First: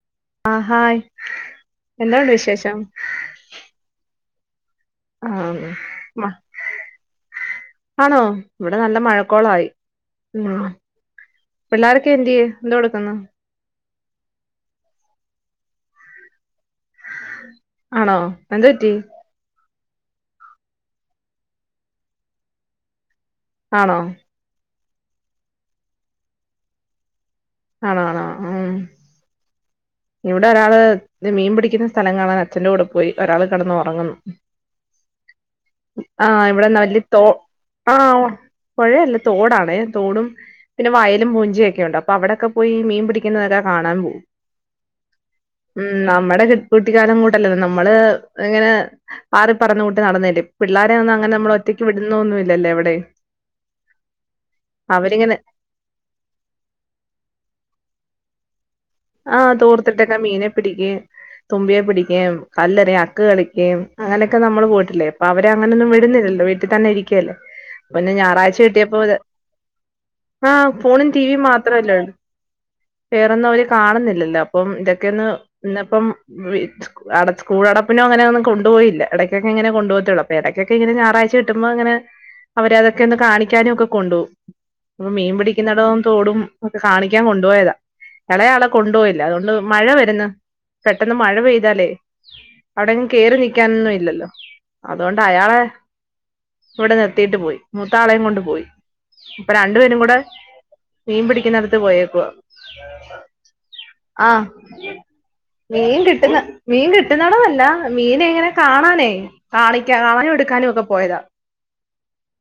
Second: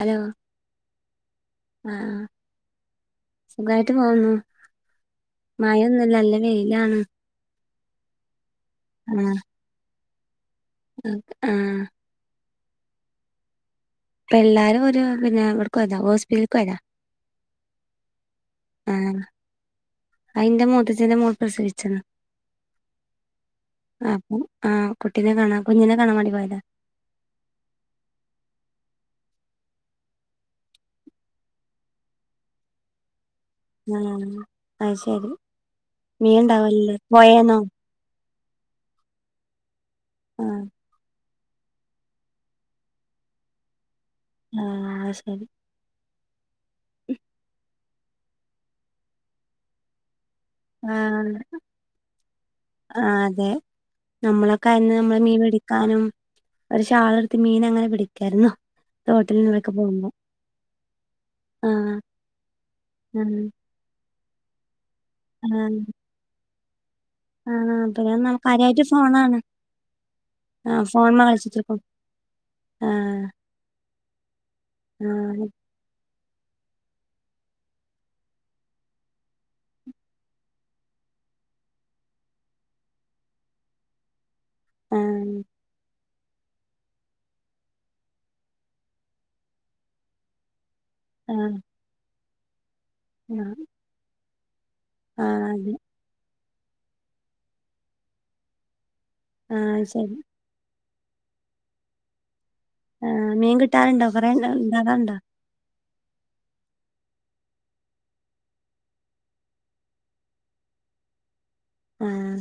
Hello ആ hi ആഹ് എന്താണ്ട് വിശേഷം? ആ മഴൊന്നുമല്ല മ അല്ല വെയിലാണ്. ആണോ? ഇവിടെ നല്ല ആഹ് മഴക്കോളായി. ഉ ആഹ് പിള്ളോരൊക്കെ എന്തിയെ? എന്തോടെക്കന്ന്? ഇപ്പ എല്ലാരും ഒരു പിന്നെഇവ്ടൊക്കോയതാ ഹോസ്പിറ്റല ആണോ എന്ത് പറ്റി? ആഹ് അയിന്റെ മൂത്തച്ഛന്റെ മോൾ പ്രസവിച്ണ്‌. ആണോ [unintelligible] ആഹ് കുട്ടിനെ കാണാം കുഞ്ഞിനെ കാണാ [unintelligible] ആണോ? ആണോ? ഉമ് ഇവിടെ ഒരാള് ഇത് മീൻ പിടിക്കുന്ന സ്ഥലം കാണാൻ അച്ഛന്റെ കൂടെ പോയി ഒരാൾ കിടന്ന് ഉറങ്ങുന്നു ആഹ് അത് ശരി നീ ആഹ്‌ ഇവിടെ ന ഉണ്ടാവലില്ലേ വല്യ തോ പോയേന്നോ ആഹ്‌ പുഴയല്ല തോടാണേ തോടും ആഹ് പിന്നെ വയലും [unintelligible] ഴയൊക്കെ ഉണ്ട് അപ്പോ അവിടൊക്കെ പോയി ഈ മീൻ പിടിക്കുന്നതൊക്കെ കാണാൻ പോകും ആഹ്‌ അത് ശരി നമ്മടെ കുട്ടിക്കാലം [unintelligible] നമ്മള് ഇങ്ങനെ പാറി പറന്ന കൂട്ട് നടന്നതല്ലേ ആഹ്‌ എവിടെയും ആ അതെ നമ്മളൊക്കെ ആയിരുന്നെ നമ്മള് അവരിങ്ങനെ മീൻ പിടിക്കാനും ഒരു ഷാളെടുത്ത് മീൻ എങ്ങനെ പിടിക് കെടന്നോ ആഹ് തോർത്തിട്ടൊക്കെ മീനെ പിടിക്കേം തുമ്പിയെ ആഹ് പിടിക്കേം കല്ലെറിയേം അക്ക് ആഹ് കളിക്കേം അങ്ങനെക്കെ നമ്മള് പോയിട്ടില്ലേ ഇപ്പ അവരെ ആഹ് അങ്ങനൊന്നും വിടുന്നില്ലല്ലോ വിട് ട്ടി തന്നെരി ക്കയല്ലേ ആഹ് പിന്നെ നമ്മ ഞായറാഴ്ച കാര്യായിട്ട് കിട്ടിയപ്പോത് ഫോണാണ് കാണുന്നില്ലല്ലോ അപ്പം ഇതൊക്കെയൊന്ന് ഇന്ന് ഇപ്പോ [unintelligible] അട സ്‌കൂ സ്കൂടപ്പിനോ അങ്ങനൊന്നും കൊണ്ടുപോയില്ല ഇടക്കൊക്കെ ഇങ്ങനെ കൊണ്ടു പോകത്തേയുള്ളു അപ്പ ഇടക്കൊക്കെങ്ങനെ ഞായറാഴ്ച കിട്ടുമ്പോ ഇങ്ങനെ അവരെ അതൊക്കെ ഒന്ന് കാണിക്കാനും ഒക്കെ കൊണ്ടുപോകും ഈ മീൻ പിടിക്കുന്നടോം തോടും ഒക്കെ കാണിക്കാൻ കൊണ്ടുപോയതാ ഇളയാളെ കൊണ്ടുപോയില്ല അതുകൊണ്ട് മഴ വരന്ന് പെട്ടെന്ന് മഴ പെയ്താലേ അവിടെങ്ങും കേറിനിൽക്കാനൊന്നും ഇല്ലല്ലോ അതൊണ്ട് അതെ അയാളെ ഇവിടെ നിർത്തിയിട്ട് പോയി മൂത്താളേം കൊണ്ട് പോയി ഇപ്പൊ ആ രണ്ടു പേരും ശരി കൂടെ മീൻ പിടിക്കുന്ന അടുത്ത് പോയേക്കുവ ആഹ് ആ മീൻ കിട്ടാറുണ്ടോ കൊറെണ്ണം ഉണ്ടാകാറുണ്ടോ മീൻ കിട്ടുന്ന മീൻ കിട്ടുന്നെടമല്ല മീനെ ഇങ്ങനെ കാണാനേ കാണിക്ക കാണാനും എടുക്കാനും ഒക്കെ പോയതാ ആഹ്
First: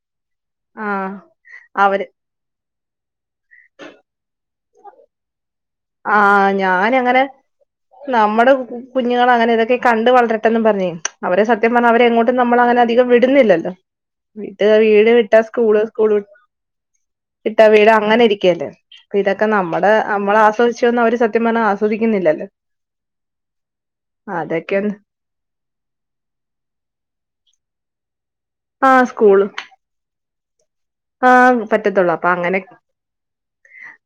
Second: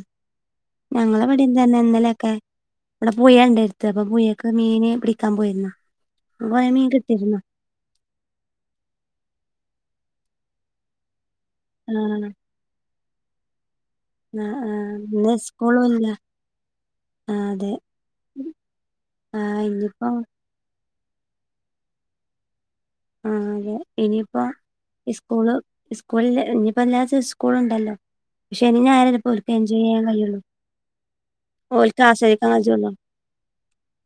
ആഹ് ഞങ്ങളും ഇവിടെ ഇതന്നെ അവര് ഇന്നലെക്കെ ഇവിടെ പുഴെണ്ടടുത്ത് അപ്പൊ പുഴെക്ക് മീനെ പിടിക്കാൻ പോയിരുന്ന ആ ഞാനങ്ങനെ നമ്മുടെ കുഞ്ഞുങ്ങള അങ്ങനെ ഇതൊക്കെ കണ്ട് വളരട്ടെന്നും പറഞ്ഞേ അവരെ സത്യം ആ പറഞ്ഞാ അവരെ എങ്ങോട്ടും നമ്മളങ്ങനെ അധികം വി ടുന്നില്ലല്ലോ ആ വീട്ട ആ വീട് വിട്ട ഇന്ന് സ്കൂള് സ്കൂളും ഇല്ല സ്കൂള് ആ വിട്ടാ അതെ വീട് അങ്ങനെ ഇരിക്കല്ലേ അപ്പൊ ആ ഇതൊക്കെ നമ്മടെ ഇനിയിപ്പോ നമ്മൾ ആസ്വതി [unintelligible] അവര് സത്യ പറഞ്ഞാ ആസ്വദിക്കുന്നില്ലല്ലേ ആ അതെ ഇനിയിപ്പോ ഒന്ന് സ്കൂള് സ്കൂള് ഇനിയിപ്പോ എല്ലാ ദിവസവും സ്കൂളുണ്ടല്ലോ പക്ഷെ ഇനി ശനി ആ ഞായർ ക്കെ ഓർക്ക് എൻജോയ് ചെയ്യാൻ കഴിയുള്ളൂ ആ് ഓൽക്ക് പറ്റത്തുള്ളൂ അപ്പൊ ആസ്വദിക്കാൻ അങ്ങനെ കഴിയുള്ളൂ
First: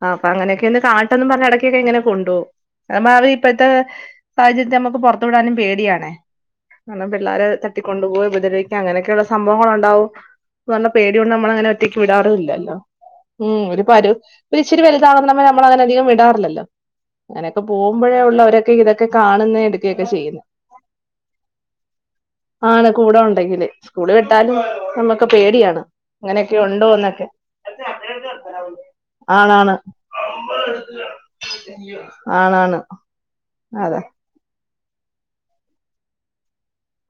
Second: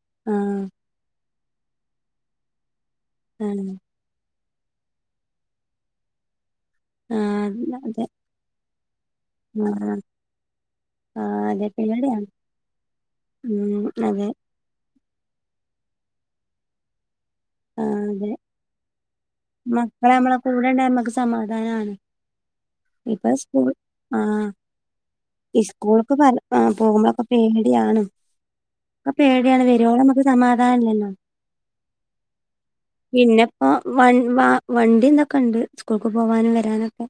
ആ പ്പൊ അങ്ങനെയൊക്കെ ഒന്ന് കാട്ട [unintelligible] പറഞ്ഞടക്കെ ങ്ങനെ കൊണ്ടോവും എമ്മാവി ആ ഇപ്പത്തെ സാഹചര്യത്തി നമുക്ക് പുറത്തു വിടാനും പേടിയണേ കാരണം പിള്ളേര് ആഹ് അതെ തട്ടിക്കൊണ്ടുപോയി ഉപദ്രവി അങ്ങനെ ക്കെയുള്ള ആഹ് സംഭവങ്ങളുണ്ടാവും നല്ല പേടിയു ആഹ് അതെ നമ്മളങ്ങനെ റ്റക്ക് പേടിയാണ് വിടാറുല്ലല്ലോ ഉം ഒരു പരു രിച്ചിരി വലു- [unintelligible] നമ്മള നമ്മള ങ്ങനെ അധികം വിടാറില്ലല്ലോ അങ്ങനെയൊക്കെ ആഹ് പോഉമ്പഴേ അതെ ഉള്ളവരൊക്കെ ഇതൊക്കെ കാണുന്ന എടുക്കയൊക്കെ മക്കളെ നമ്മളെ ചെയ്യുന്നു കൂടെണ്ടായ നമ്മക്ക് സമാധാനാണ് ആണ് കൂടെ ഇപ്പൊ സ്കൂൾ ഉണ്ടെങ്കില് സ്കൂള് ആഹ് വിട്ടാലും നമ്മുക്ക് പേടിയാണ് അങ്ങനെ ആ പോകുമ്പളൊക്കെ പേടിയാണ് ക്കെ പേടിയാണ് ആണാണ് വരുവോളം മ്മക്ക് സമാധാനല്ലല്ലോ ആണാണ് പിന്നെപ്പോ അതെ വൺ വാ വണ്ടി ഇതെക്കെ ണ്ട് സ്കൂൾക്ക് പോകാനും വരാ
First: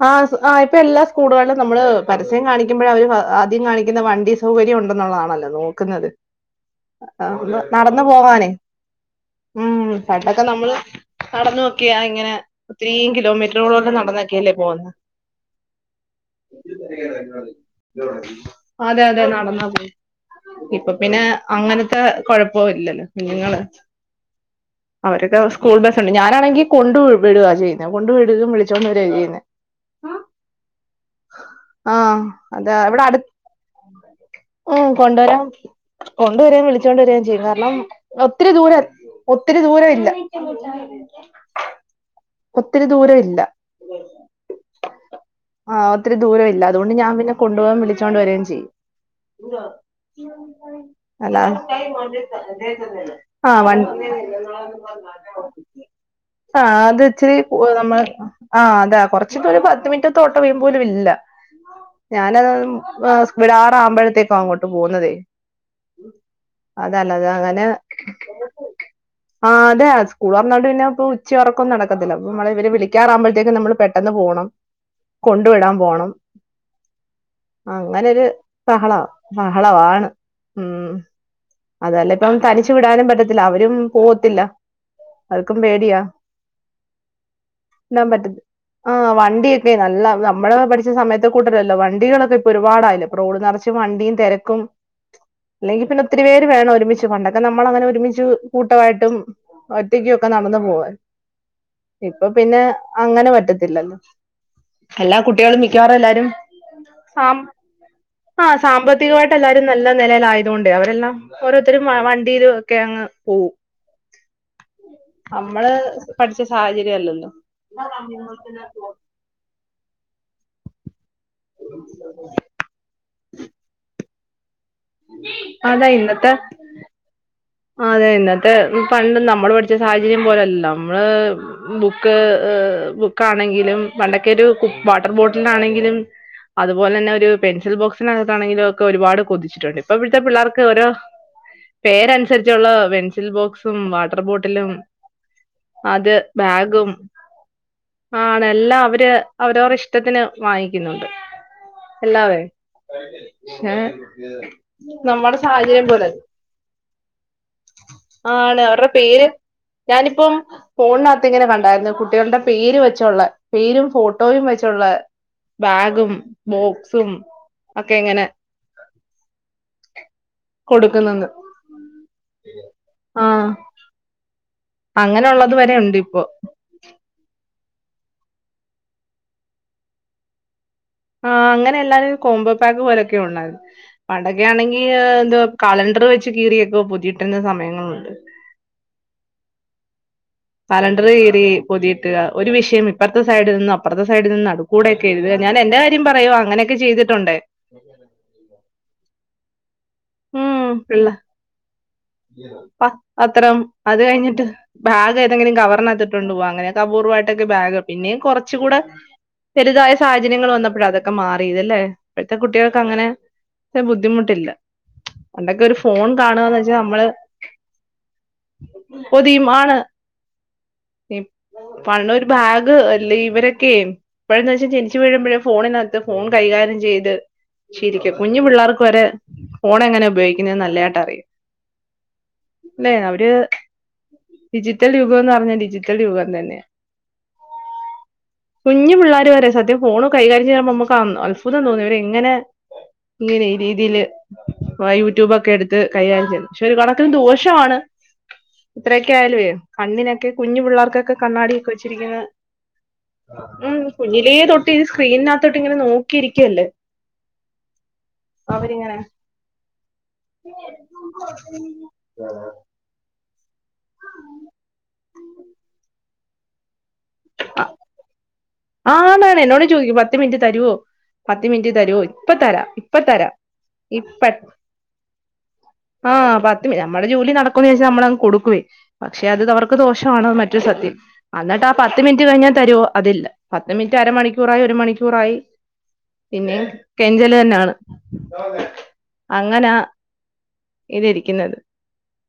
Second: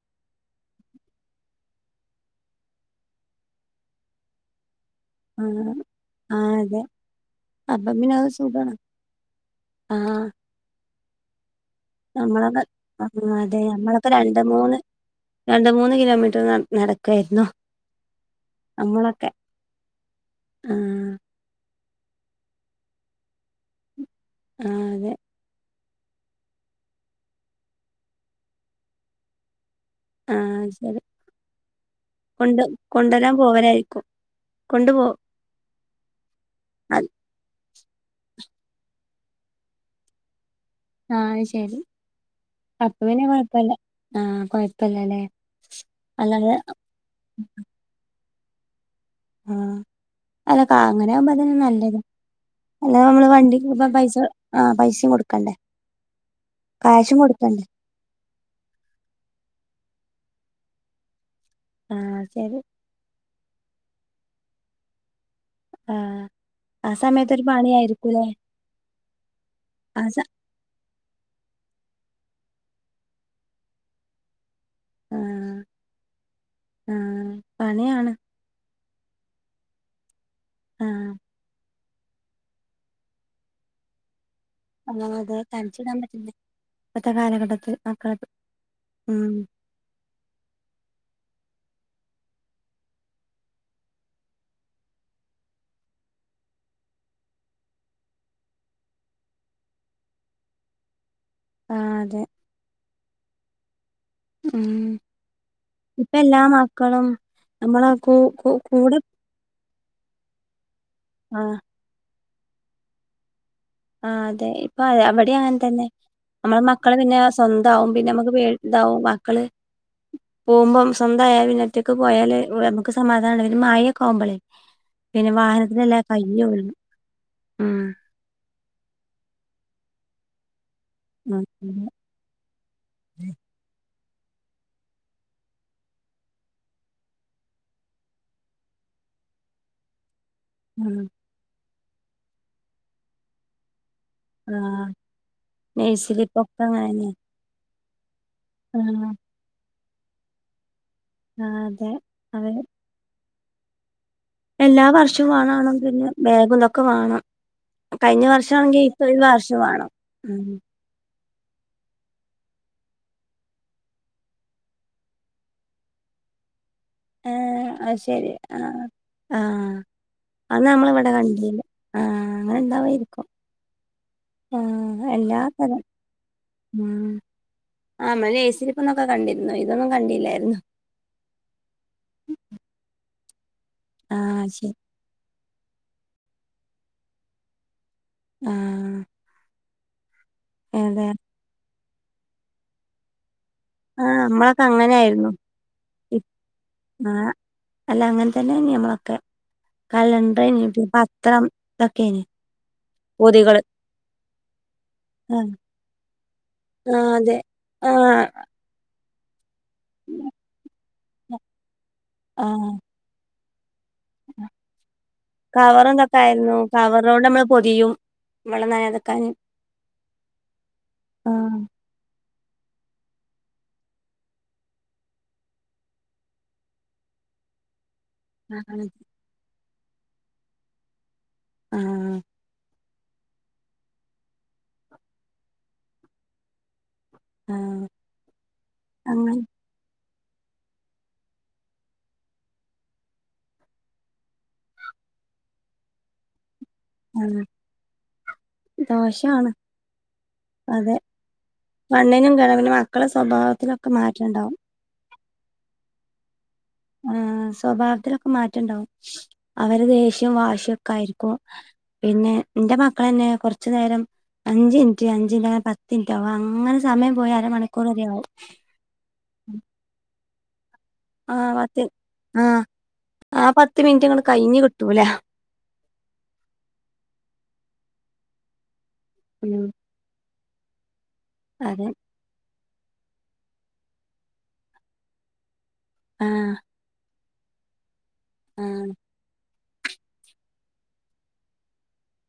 ആ ആ ഇപ്പൊ എല്ലാ സ്കൂളുകളിലും നമ്മള് പരസ്യം കാണിക്കുമ്പഴ അവർഅ ആദ്യം കാണിക്കുന്ന വണ്ടി സൗകര്യോണ്ട് ട്ടുന്നതാണല്ലോ ആഹ് നോക്കുന്നത് ആഹ് അതെ അ അപ്പം നടന്ന പിന്നെ അത് പോകാനെ സുഖാണ് ഉം ആഹ് പണ്ടൊക്കെ നമ്മൾ നടന്ന ക്യാ ഇങ്ങനെ നമ്മളൊക്കെ ഒത്തിരീം ആഹ് അതെ കിലോമീറ്ററുകളോളം നമ്മളൊക്കെ നടന്ന് രണ്ട് ലെ പോ മൂന്ന് രണ്ട് മൂന്ന് കിലോമീറ്റർ നട നടക്കായിരുന്നു അതെ അതെ നമ്മളൊക്കെ നടന്നപോയ് ഇപ്പ ആഹ് പിന്നെ അങ്ങനത്തെ കൊഴപ്പോ ഇല്ലല്ലോ കുഞ്ഞുങ്ങള് ആഹ് അതെ അവരൊക്കെ സ്കൂൾ ബസ് ട്ടുണ്ട് ഞാനാണെങ്കി കൊണ്ട് വി വിടുവാ ചെയ്യുന്ന കൊണ്ട് വിടുക വിളിച്ചോണ്ട് വര യ്യു ആഹ് ശരി ആ കൊണ്ട് അത ഇവിടെ അടു കൊണ്ടുവരാൻ പോവലായിരിക്കും ഉം കൊണ്ടു പോ കൊണ്ടോരാൻ കൊണ്ടുവരേം വിളിച്ചോണ്ട് വരേം ചെയ്യും കാരണം ഒത്തിരി ദൂരം ഒത്തിരി ദൂര ഇല്ല ആ അയ് ശരി അപ്പൊപിന്നെ കൊഴപ്പല്ല ആ ആ ഒത്തിരി ദൂരവില്ല അതുകൊണ്ട് ഞാൻ പിന്നെ കൊണ്ട് പോവാൻ വിളിച്ചോ ണ്ട് വരേം ചെയ്യും ആഹ് അല്ല കാ അങ്ങനെ ആകുമ്പോ അല്ല അതന്നെ നല്ലത് അല്ലാതെ നമ്മള് ആ വണ്ടിക്ക് വ ഇപ്പ പൈസ ആഹ് പൈസയും കൊടുക്കണ്ടേ ആ അത് കാശും ഇച്ചിരി കൊടുക്കണ്ടേ നമ്മൾ ആ അതെ ഒരു പത്ത് മിനിറ്റത്തെ ഓട്ടം വ്യു മ്പോലും ഇല്ല ആഹ് ഞാനത് ശരി സ് വിടറാവുമ്പഴ ദേ പ്പ അങ്ങോട്ട് പോവുന്നതേ ആഹ് ആ അതല്ലാതെ സമയത്ത് ഒരു അങ്ങനെ പണിയായിരിക്കൂല്ലേ ആ അതെ ആ സ സ്കൂൾ തൊറന്നാണ്ട് പിന്നെപ്പൊ ഉച്ചയൊറക്കോം നടക്കത്തില്ല മ്മള് ഇവരെ വിളിക്കാറാവുമ്പഴത്തേക്ക് നമ്മള് പെ ട്ടെന്ന് പോണം കൊണ്ട് ആഹ് വിടാൻ പോണം ആഹ് പണിയാണ് അങ്ങനൊര് സഹള ബഹളവാണ് ആ അതല്ലേ ഇപ്പം തനിച്ചു വിടാനും പറ്റത്തില്ല അവരും പോവത്തില്ല അ അത് അവർക്കും തനിച്ച് വിടാൻ പേടിയാ പറ്റില്ല ഇപ്പത്തെ കാലഘട്ടത്തിൽ മക്കളെ ആ ഉം വണ്ടിയൊക്കെ നല്ല നമ്മള് പഠിച്ച സ സമയത്തെ കൂട്ടരല്ലോ വണ്ടികളൊക്കെ ഇപ്പൊ ഒരുപാടായില്ലെ ഇപ്പൊ റോഡ് നെറച്ച് വണ്ടിയും തെരക്കും അല്ലെങ്കി പിന്നെ ഒത്തിരി പേര് വേണം ഒരുമിച്ച് പണ്ടൊക്കെ നമ്മളങ്ങനെ ഒരുമിച്ച് കൂട്ടമായിട്ടും ഒറ്റയ്ക്കും ഒക്കെ നടന്നു പോവാരുന്നു ആഹ് അതെ ഇപ്പൊ പിന്നെ അങ്ങനെ പ റ്റത്തില്ലല്ലോ ഉം ഇപ്പ എല്ലാരും എല്ലാ മക്കളും സാം നമ്മളെ കൂ കൂ ആഹ് കൂടെ സാമ്പത്തികമായിട്ട് എല്ലാരും നല്ല നെലേലായതുകൊ അവരെല്ലാം ആഹ് ഓരോത്തരും വ വ ണ്ടീലു ഒക്കെ അങ്ങ് പോവും ആ അതെ ഇപ്പൊ അതെ അവിടെ അങ്ങനെ നമ്മള് തന്നെ പഠിച്ച നമ്മള് മക്കള് സാഹചര്യം പിന്നെ അല്ലല്ലോ സ്വന്താവും പിന്നെ മ്മുക്ക് പേ ഇതാവും മക്കള് പോവുമ്പം സ്വന്തായ പിന്നൊറ്റക്ക് പോയാല് നമുക്ക് സമാധാന [unintelligible] മഴയൊ പോവുമ്പളെ പിന്നെ അതാ വാഹനത്തില്ലല്ലെ ഇന്നത്തെ [unintelligible] അതെ ഇന്നത്തെ പണ്ട് നമ്മള് പഠിച്ച സാഹചര്യം പോലല്ലല്ലോ നമ്മള് ബുക്ക് ബുക്കാണെങ്കിലും പണ്ടൊക്കെ ഒരു വാട്ടർ ബോട്ടിലിനാണെ ങ്കിലും അതുപോലെ തന്നെ ഒരു പെൻസിൽ ബോക്സിനകത്താണെങ്കിലും ഒക്കെ ഒരുപാട് കൊതിച്ചിട്ടുണ്ട് ഇപ്പൊ പി ത്തെ പിള്ളേർക്ക് ഓരോ ഉം പേരൻ അനുസരിച്ചുള്ള പെൻസിൽ ബോക്സും വാ വാട്ടർ ബോട്ടിലും ആഹ് അത് നഴ്സറിപ്പൊക്കെ ബാഗും അങ്ങനെന്നെ ആണ് എല്ലാം അവര് ആഹ് അവരോരിഷ്ട്ടം ഇഷ്ടത്തിന് വാങ്ങി ങ്ങിക്കുന്നുണ്ട് ആഹ് അതെ എല്ലാവരും അതെ [unintelligible] എല്ലാ വർഷവും വേണം വേണം പിന്നെ ബാഗും ഇതൊക്ക വേണം ആണ് അവരുടെ പേര് വർഷം വാണം ഞാനിപ്പം ഉം ഫോൺ ത്തിങ്ങനെ കണ്ടായിരുന്നു കുട്ടികളുടെ പേര് വെച്ചുള്ള പേരും ഫോട്ടോയും വെച്ചുള്ള ബാഗും ബോക്സ് ആ അത് ശരി ആ ആ അത് നമ്മള ഇവിടെ കണ്ടില്ല ആ ആ ആഹ് അങ്ങനെ എല്ലാ ഉള്ളതു തരം വരെയുണ്ട് ഇപ്പൊ ആ മ്മള് നെയിംസ്ലിപ് ന്നൊക്കെ കണ്ടിരുന്നു ഇതൊന്നും കണ്ടില്ലായിരുന്നു ആ അങ്ങനെ എല്ലാരും ഒരു കോംബോ പാക്ക് പോലെ ക്കെ ഉള്ളായിരുന്നു പണ്ടൊക്കെ ആഹ് ശരി ആണെങ്കി ആ എന്തവാ കലണ്ടർ വെച്ച് കീറിയൊക്കെ പൊതിയിട്ടരുന്ന സമയങ്ങളുണ്ട് ആ കലണ്ടര് കീറി പൊതിയിട്ട് ഒരു വിഷയം ഇപ്പർത്തെ സൈഡിൽ നിന്നും അപ്പുറത്തെ ആഹ് സൈഡിൽ നിന്നും നമ്മളൊക്കെ നടുക്കൂടൊക്കെ അങ്ങനായിരുന്നു എഴുതുക ഞാൻ എന്റെ കാര്യം പറയുവാ അങ്ങനെയൊക്കെ ആഹ് ചെയ്തിട്ടുണ്ട് അല്ല അങ്ങനെ തന്നെയായിനി നമ്മളൊക്കെ കലണ്ടറേനി ഉം പിന്നെ പിള്ള പത്രം ഇതൊക്കേനി പ പാത്രം പൊതികള് അത് കഴിഞ്ഞിട്ട് ബാഗ് ആഹ് ഏതെങ്കിലും കവറിനകത്തിട്ട് ട്ട്കൊണ്ട് പോവാ അങ്ങനെയൊക്കെ ആഹ് അതെ അപൂവ്വമായിട്ടൊക്കെ ബാഗ് പിന്നെ ആഹ് കുറച്ചുകൂടെ വെലുതായ സാഹചര്യൾ വന്നപ്പോഴ അത് ഒക്കെ മാറിത് അല്ലെ ഇപ്പോഴത്തെ ആഹ് കുട്ടികൾക്ക് അങ്ങനെ ബുദ്ധിമുട്ടില്ല പണ്ടൊക്കെ ഒരു കവറ് ഫോൺ എന്തൊക്കെ കാണുക ആയിരുന്നു എന്ന് വെച്ചാൽ കവറോട് നമ്മള് പൊതിയും മ്മള് നനയാദിരിക്കാൻ പൊതിയും ആണ് ആ പണ്ട് ഒരു ബാഗ് ഇല്ലെ ഇവരൊക്കെ ഇപ്പോഴന്ന് വെച്ചാൽ ജനിച്ചു വീഴുമ്പോഴേ ഫോണിനകത്ത് ഫോൺ കൈകാര്യം ചെയ്ത് ഇരിക്കും കുഞ്ഞു ആഹ് പിള്ളേർക്ക് വരെ ഫോൺ എങ്ങനെ ഉപയോഗിക്കുന്നത് ന്ന്‌ നല്ലയായിട്ടറിയും ആ അല്ലേ അവര് ഡിജിറ്റൽ യുഗംന്ന് പറഞ്ഞാ ഡിജിറ്റൽ യുഗം തന്നെ ആ കുഞ്ഞു പിള്ളേർ വരെ സത്യ ഫോണ് കൈകാര്യം ചെയുമ്പോ നമുക്ക് അത്ഭുതം തോന്നി ഇവര് ഇങ്ങനെ ഇങ്ങനെ ഈ രീതിയില് അഹ് യൂട്യബ് ഒക്കെ എടുത്ത് കൈകാര്യം ചെയ്യുന്നേ പക്ഷെ ഒരു കണക്കിനന് ആഹ് ദോഷ ആണ് എത്രയൊക്കെ ആയാലുവേ ദോഷാണ് കണ്ണിനൊക്കെ കുഞ്ഞു അതെ പിള്ളേർക്കൊക്കെ കണ്ണാടിയൊക്കെ വെച്ചിരിക്കുന്നെ കണ്ണിനും കേടാ പിന്നെ മക്കളെ സ്വഭാവത്തിലൊക്കെ ഉമ് കുഞ്ഞിലേ മാറ്റണ്ടാവും തൊട്ടി സ്ക്രീനകത്തോട്ട് ഇങ്ങനെ നോക്കിയിരിക്കുവല്ലേ ആഹ് സ്വഭാവത്തിലൊക്കെ മാറ്റുണ്ടാവും അവരിങ്ങനെ അവര് ദേഷ്യവും വാശി ഒക്കെ ആയിരിക്കും പിന്നെ എന്റെ മക്കള് തന്നെ കുറച്ചു നേരം അഞ്ച് മിനിറ്റ് അഞ്ചു മിനിറ്റ് അങ്ങനെ പത്ത് മിനിറ്റ് ആക അങ്ങനെ സമയം പോയി അര മണിക്കൂർ വരെ ആവും ആണാണ് എന്നോട് ചോദിക്കും പത്ത് മിനിറ്റ് തരുവോ പത്ത് മിനിറ്റ് തരുവോ ഇപ്പ ആഹ് തരാം ഇപ്പ തരാം ആ പത്ത് മിനിറ്റ് ഇപ്പ ഇങ്ങട് കഴിഞ്ഞ് കിട്ടൂല ആഹ് പത്ത് മിനിറ്റ് നമ്മുടെ ജോലി നടക്കുമേന്ന് വെച്ച് നമ്മള് അങ്ങ് കൊടുകുവേ പക്ഷെ അതിത് ഉം അവർക്ക് ദോഷവാണ് മ രു സത്യം അന്നിട്ട് ആഹ് അതെ പത് [unintelligible] കഴിഞ്ഞാ തരുവോ അതില്ല പത്ത് മിനിറ്റ് അരമണിക്കൂറായി ഒരു മണിക്കൂറായി പിന്നെ ആഹ് കെഞ്ച ലെന്നാണ് ആഹ് അങ്ങനാ ഇത് ഇരിക്ക്ന്നത്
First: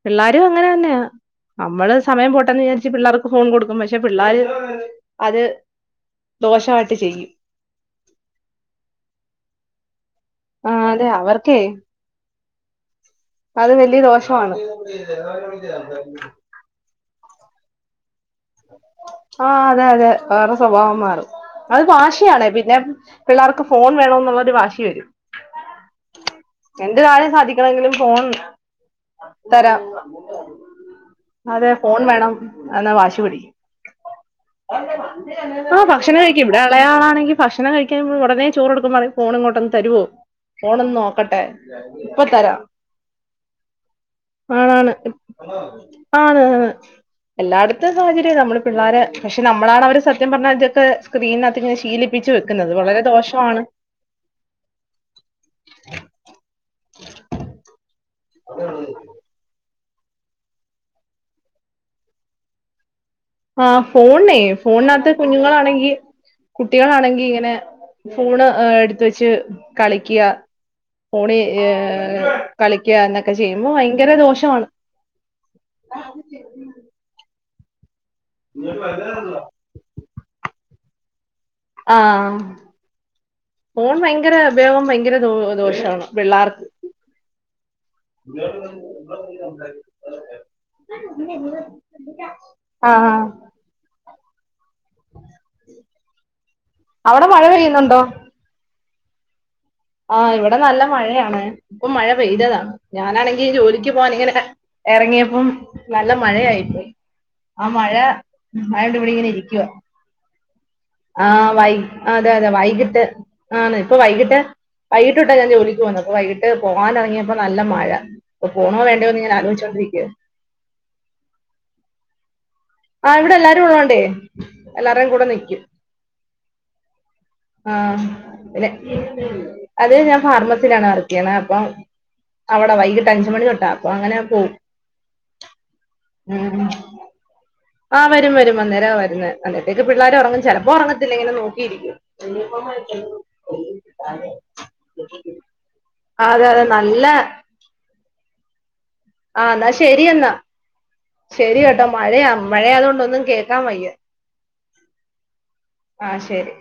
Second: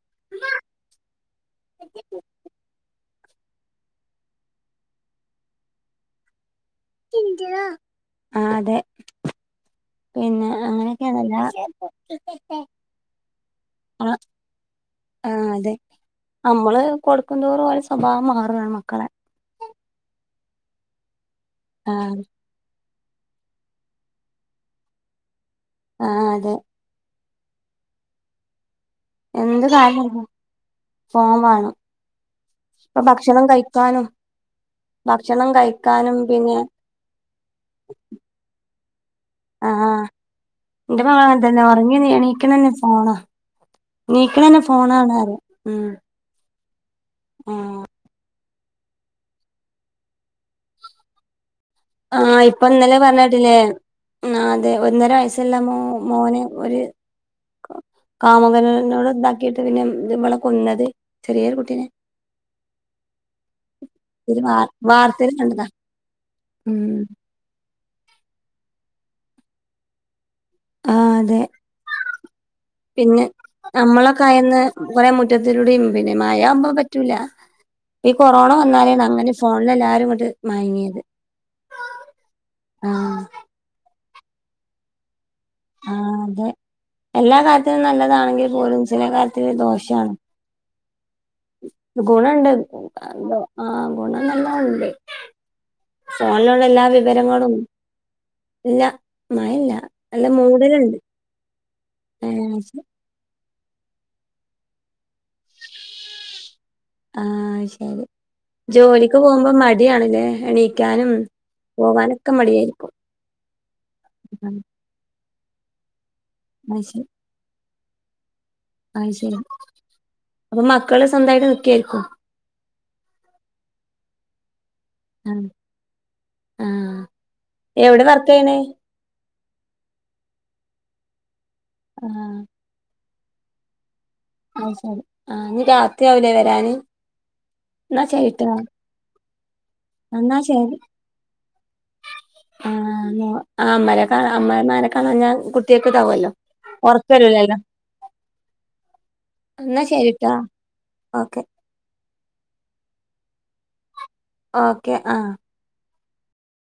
പിള്ളേരും അങ്ങനെ തന്നെയാ നമ്മള് സമയം പോട്ടെന്ന് വിചാരിച്ചു പിള്ളേർക്ക് ഫോൺ കൊടുക്കും പക്ഷെ പിള്ളാര് അത് ദോഷമായിട്ട് ചെയ്യും ആഹ് അതെ പിന്നെ ആഹ് അതെ അങ്ങനെയൊക്കെയണല്ല അവർക്കേ അത് വലിയ ദോഷമാണ് ടുക്കുന്തോറും ഓരെ സ്വഭാവ മാ ആഹ് അതെ അതെ വേറെ സ്വഭാവം മാറും അത് ഉം ഭാഷയാണ് പിന്നെ പിള്ളേർക്ക് ഫോൺ വേണം എന്നുള്ളരു വാശി വരും ആ അതെ എന്ത് കാരും ക ക്കണെങ്കിലും ഫോൺ എന്ത് തരാം കാര്യം ഫോൺ അതെ വേണം ഫോൺ വേണം എന്നാ ഇപ്പൊ ഭക്ഷണം വാശിപിടിക്ക കഴിക്കാനും ഭക്ഷണം ആഹ് കഴിക്കാനും ഭക്ഷണം കഴിക്കും പിന്നെ ഇവിടെ ഇളയാളാണെങ്കി ഭക്ഷണം കഴിക്കാൻ ഒടനെചൊ- ചോറുടുക്കമ്പറയും ഫോണ് ആ ഇങ്ങോട്ടൊന്ന് തരുവോ ഫോണൊന്ന് എന്റെ മകള് നോക്കട്ടെ അങ്ങനെ തന്നെ ഉറങ്ങി ഇപ്പ തരാം എണീക്കണന്നെ ഫോണാ എണീക്കണന്നെ ആണാണ് ഫോണാണ് പറയും ഉം ആണ് എല്ലാടത്തെ സാഹച നമ്മള് പിള്ളേരെ പക്ഷെ നമ്മളാണാവരെ സത്യം പറഞ്ഞ ഇതൊക്കെ സ്ക്രീന ആഹ് ഇപ്പൊ ഇന്നലെ പറഞ്ഞേട്ടില്ലെ ആഹ് അതെ ഒന്നര വയസ്സൊള്ള മോ മോന് ഒര് കാമുകനനോട് ഇണ്ടാക്കീട്ട്പിന്നെ ഇന്നമ്മളെ കൊന്നത് ചെറിയോരു കുട്ടീനെ ആ ഫോണ്ണേ ഒരു വാർ ഫോണിനാത്ത് വാർത്തയിൽ കണ്ടതാ കുഞ്ഞുങ്ങളാണെങ്കി ഉം കുട്ടികളാണെങ്കിങ്ങനെ ഫൂണ് എടുത്ത് വെച്ച് കളിക്ക ആഹ് അതെ കളിക്കുക പിന്നെ എന്നൊക്കെ ചെയ്യുമ്പോ ഭയങ്കര നമ്മളൊക്കെയായന്ന് ദോഷമാണ് കൊറെ മുറ്റത്തിലൂടെയും പിന്നെ മഴയമ്പൊ പറ്റൂല ഈ കൊറോണ വന്നാലേന്ന് അങ്ങനെ ഫോണിൽ എല്ലാരും ഇങ്ങട്ട് മയങ്ങിയത് ആഹ് ആഹ് ഫോൺ ഭയങ്ക- ഭങ്കര ബഹളോം ഭയങ്കര ദോ ദോഷമാണ് ആഹ് അതെ പിള്ളേർക്ക് എല്ലാ കാര്യത്തിനും നല്ലതാണെങ്കിപോലും ചിലകാര്യത്തിന് ദോഷാണ് [inaudible] ഗുണോണ്ട് ആഹ് ആഹ് ആഹ് ഗുണം നന്നൊ ഒണ്ട് ആഹ് പിന്നെലൊള്ള എല്ലാ അവിടെ മഴ വിവരങ്ങളും പെയ്യുന്നുണ്ടോ ഇല്ല മഴ ഇല്ല ആ ഇവിടെ നല്ല മഴയാണെ ഇപ്പം മഴ പെയ്തതണ് ആഹ് ഞാനാണെങ്കി- ജോലിക്ക് പോവാനിങ്ങനെ എറങ്ങിയ- ഇപ്പം നല്ല മഴയായിപ്പോയി ആഹ് മഴ മഴണ്ട് ഇവിടെ ജോലിക്ക് ഇങ്ങനെ പോകുമ്പോ ഇരിക്കുവ മടിയാണ്ല്ലേ എണീക്കാനും ആഹ് വൈ അതെ പോകാനൊക്കെ അതെ മടിയായിരിക്കും വൈകിട്ട് ആണ് ഇപ്പൊ വൈകിട്ട് വൈയ്യിട്ട്തൊട്ട ഞാൻജോലിക്ക്പോന്നത് വൈകിട്ട് പോകാനിറങ്ങിയപ്പ നല്ല മഴ ആ അത്ശരി അപ്പൊ മക്കള് സ്വന്തായിട്ട് നിക്കിയാരിക്കും ആഹ് ഇവിടെ എല്ലാരുള്ളോണ്ടേ എല്ലാരും കൂടെ നിക്കും ആഹ് ആഹ എവിടെ വർക്ക് ചെയ്യണേ പിന്നെ അതെ ഞാൻ ഫാർമസിയിലാണ് വർക്ക് ചെയ്യണേ അ ആഹ് അവിടെ വൈകിട്ട് അഞ്ച് മണി തൊട്ട അപ്പ അനെ ശരി ആഹ നീ രാത്രി ആവലേ വരാന് ആ് എന്നാ വരും ശരിട്ടോ വരും അന്നേരം വരുന്ന അന്നേത്തേക്ക് പിള്ളേർ എന്നാ ഉറങ്ങും ചെിലപ്പോ ശരി ഉറങ്ങത്തില്ല ഇങ്ങനെ നോക്കിയിരിക്കും ആഹ് ആഹ് അമ്മരെ കാ അമ്മമാരെ കാണാഞ്ഞാ കുട്ടികക്ക് ഇതാവല്ലോ അതെ അതെ നല്ല ഉറക്ക വരൂലല്ലോ ആഹ എന്നാ ശരിയെന്നാ ഓക്കെ ശരി കേട്ടോ മഴയാ മഴയയാതുകൊണ്ടൊന്നും കേൾക്കാ വയ്യ ഓക്കെ ആ ആ ശരി